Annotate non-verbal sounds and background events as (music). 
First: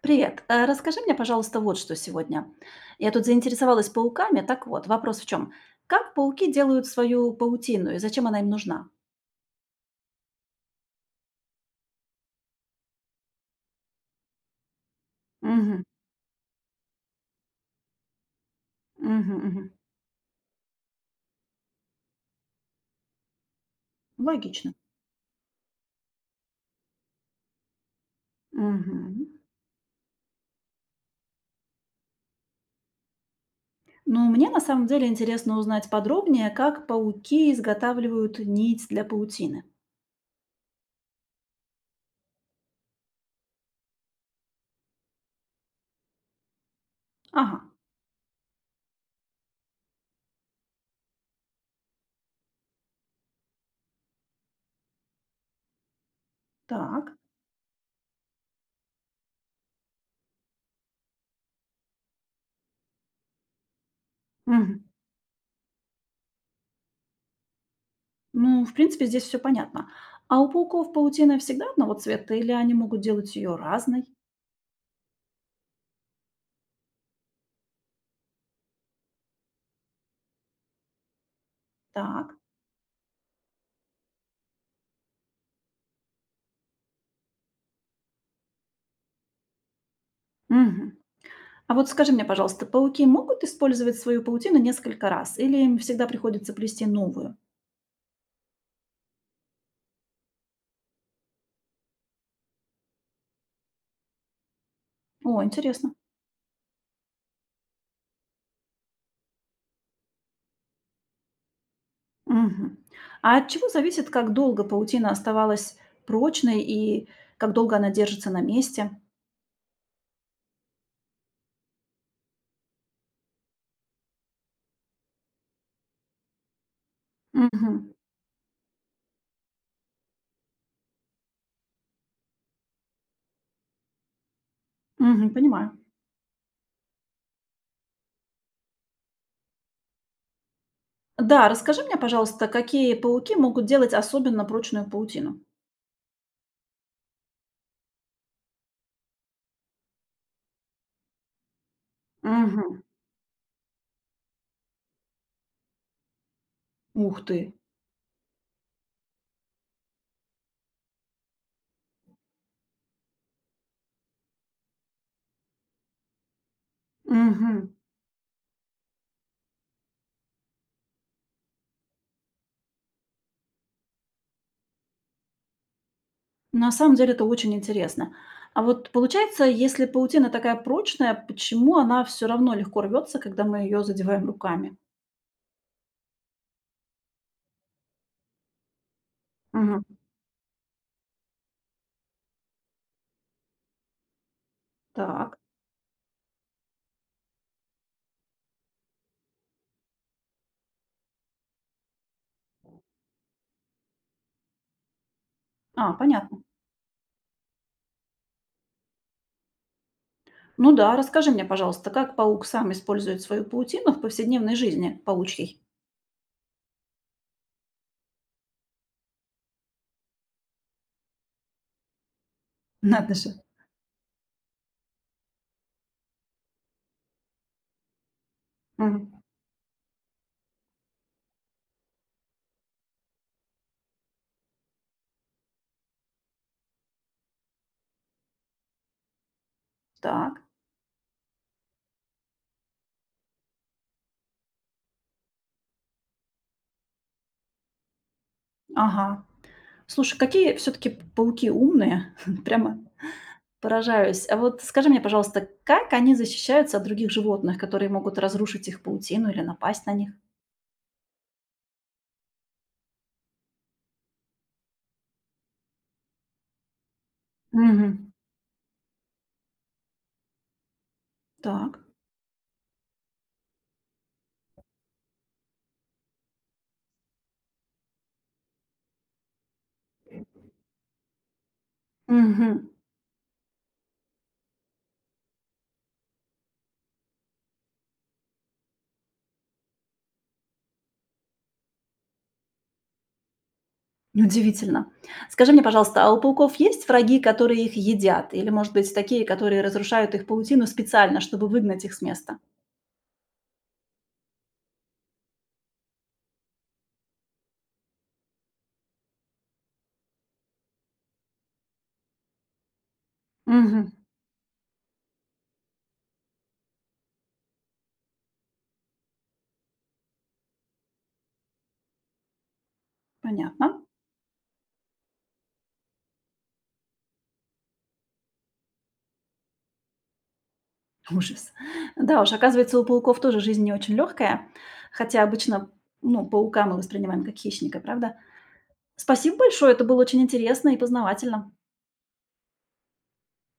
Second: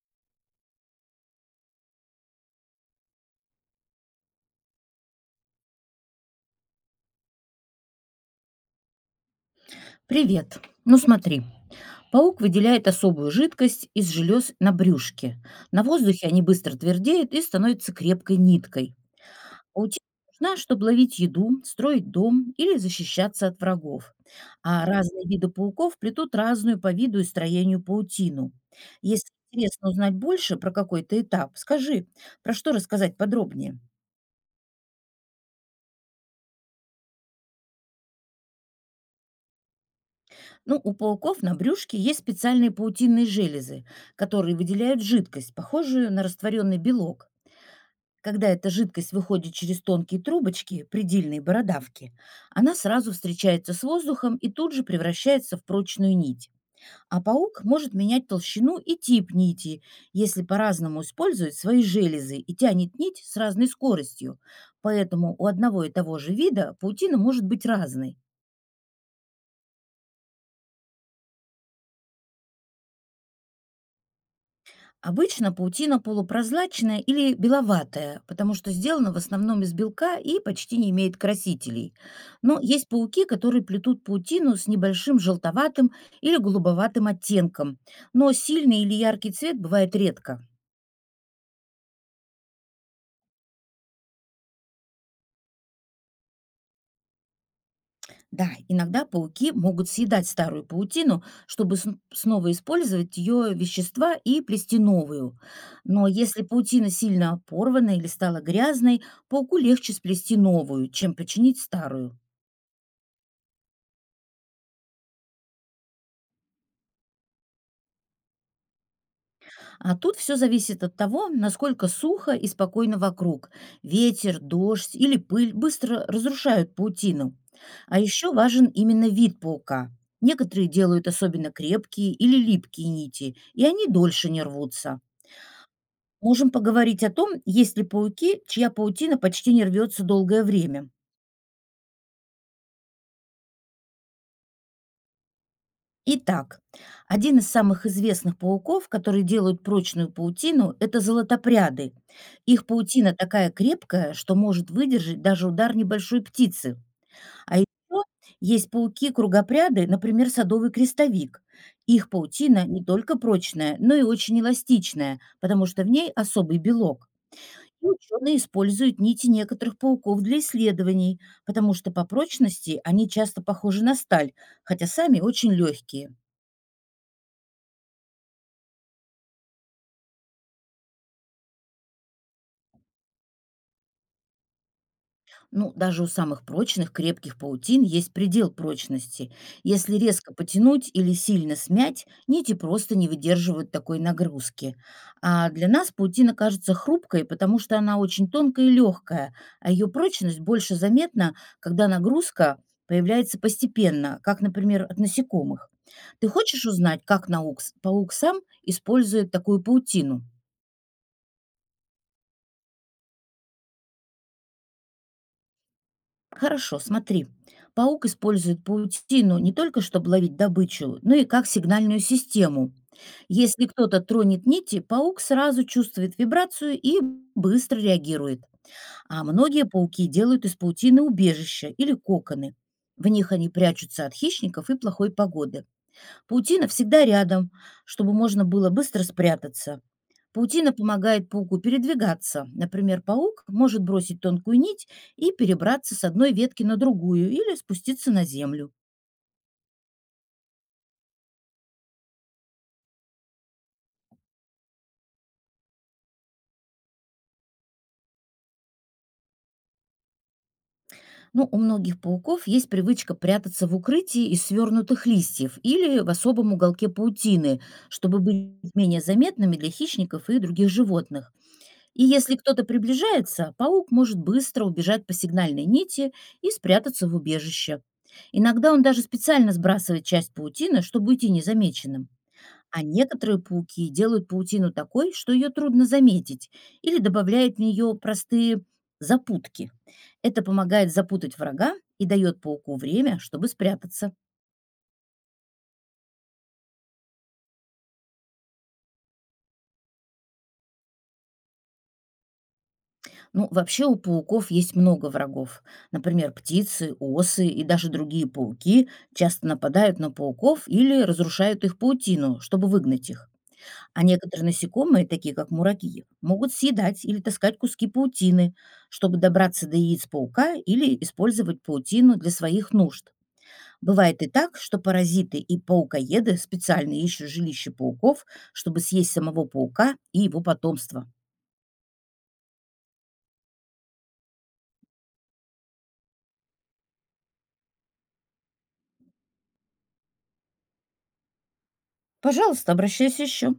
Привет. Расскажи мне, пожалуйста, вот что сегодня. Я тут заинтересовалась пауками. Так вот, вопрос в чем? Как пауки делают свою паутину и зачем она им нужна? Привет. Ну смотри, паук выделяет особую жидкость из желез на брюшке. Мгм, На воздухе они быстро твердеют и становятся крепкой ниткой. мгм, мгм. Паутина нужна, чтобы ловить еду, строить дом или защищаться от врагов. Логично. А разные виды пауков плетут разную по виду и строению паутину. Мгм. Если интересно узнать больше про какой-то этап, скажи, про что рассказать подробнее. Ну, мне на самом деле интересно узнать подробнее, как пауки изготавливают нить для паутины. Ну, у пауков на брюшке есть специальные паутинные железы, которые выделяют жидкость, похожую на растворенный белок. Ага, Когда эта жидкость выходит через тонкие трубочки, предельные бородавки, она сразу встречается с воздухом и тут же превращается в прочную нить. так. А паук может менять толщину и тип нити, если по-разному использует свои железы и тянет нить с разной скоростью. Мгм. Поэтому у одного и того же вида паутина может быть разной. Ну, в принципе, здесь все понятно. А у пауков паутина всегда одного цвета или они могут делать ее разной? Обычно паутина полупрозрачная или беловатая, потому что сделана в основном из белка и почти не имеет красителей. Так. Но есть пауки, которые плетут паутину с небольшим желтоватым или голубоватым оттенком, но сильный или яркий цвет бывает редко. Мгм. А вот скажи мне, пожалуйста, пауки могут использовать свою паутину несколько раз или им всегда приходится плести новую? Да, иногда пауки могут съедать старую паутину, чтобы снова использовать ее вещества и плести новую. О, интересно. Но если паутина сильно порвана или стала грязной, пауку легче сплести новую, чем починить старую. Мгм. А от чего зависит, как долго паутина оставалась прочной и как долго она держится на месте? А тут все зависит от того, насколько сухо и спокойно вокруг. Ветер, дождь или пыль быстро разрушают паутину. Мгм. А еще важен именно вид паука. Некоторые делают особенно крепкие или липкие нити, и они дольше не рвутся. Мгм, понимаю. Можем поговорить о том, есть ли пауки, чья паутина почти не рвется долгое время. Да, расскажи мне, пожалуйста, какие пауки могут делать особенно прочную паутину? Итак, один из самых известных пауков, которые делают прочную паутину, это золотопряды. Их Угу. паутина такая крепкая, что может выдержать даже удар небольшой птицы. Ух ты. А еще есть пауки-кругопряды, например, садовый крестовик. Их паутина не только прочная, но и очень эластичная, потому что в ней особый белок. Мгм. И ученые используют нити некоторых пауков для исследований, потому что по прочности они часто похожи на сталь, хотя сами очень легкие. На самом деле это очень интересно. А вот получается, если паутина такая прочная, почему она все равно легко рвется, когда мы ее задеваем руками? Ну, даже у самых прочных, крепких паутин есть предел прочности. Мгм. Если резко потянуть или сильно смять, нити просто не выдерживают такой нагрузки. Так, А для нас паутина кажется хрупкой, потому что она очень тонкая и легкая, а ее прочность больше заметна, когда нагрузка появляется постепенно, как, например, от насекомых. а, Ты понятно. хочешь узнать, как паук сам использует такую паутину? Ну да, расскажи мне, пожалуйста, как паук сам использует свою паутину в повседневной жизни паучьей? Хорошо, смотри. Паук использует паутину не только чтобы ловить добычу, но и как сигнальную систему. (laughs) Надо же. Если кто-то тронет нити, паук сразу чувствует вибрацию и быстро реагирует. Мгм. А многие пауки делают из паутины убежища или коконы. В них они прячутся от хищников и плохой погоды. Паутина всегда рядом, чтобы можно было быстро спрятаться. Так, Паутина помогает пауку передвигаться. Например, паук может бросить тонкую нить и перебраться с одной ветки на другую или спуститься на землю. ага. Слушай, какие все-таки пауки умные, (laughs) прямо поражаюсь. А вот скажи мне, пожалуйста, как они защищаются от других животных, которые могут разрушить их паутину или напасть на них? Но у многих пауков есть привычка прятаться в укрытии из свернутых листьев или в особом уголке паутины, Мгм. чтобы быть менее заметными для хищников и других животных. Так. И если кто-то приближается, паук может быстро убежать по сигнальной нити и спрятаться в убежище. Иногда он даже специально сбрасывает часть паутины, чтобы уйти незамеченным. Мгм. А некоторые пауки делают паутину такой, что ее трудно заметить, или добавляют в нее простые запутки. Это помогает запутать врага и дает пауку время, чтобы спрятаться. Удивительно. Скажи мне, пожалуйста, а у пауков есть враги, которые их едят? Или, может быть, такие, которые разрушают их паутину специально, чтобы выгнать их с места? Ну, вообще у пауков есть много врагов. Например, птицы, осы и даже другие пауки часто нападают на пауков или разрушают их паутину, чтобы выгнать их. Мгм. А некоторые насекомые, такие как муравьи, могут съедать или таскать куски паутины, чтобы добраться до яиц паука или использовать паутину для своих нужд. Понятно. Бывает и так, что паразиты и паукоеды специально ищут жилище пауков, чтобы съесть самого паука и его потомство. Ужас. Да уж, оказывается, у пауков тоже жизнь не очень легкая, хотя обычно, ну, паука мы воспринимаем как хищника, правда? Спасибо большое, это было очень интересно и познавательно. Пожалуйста, обращайся еще.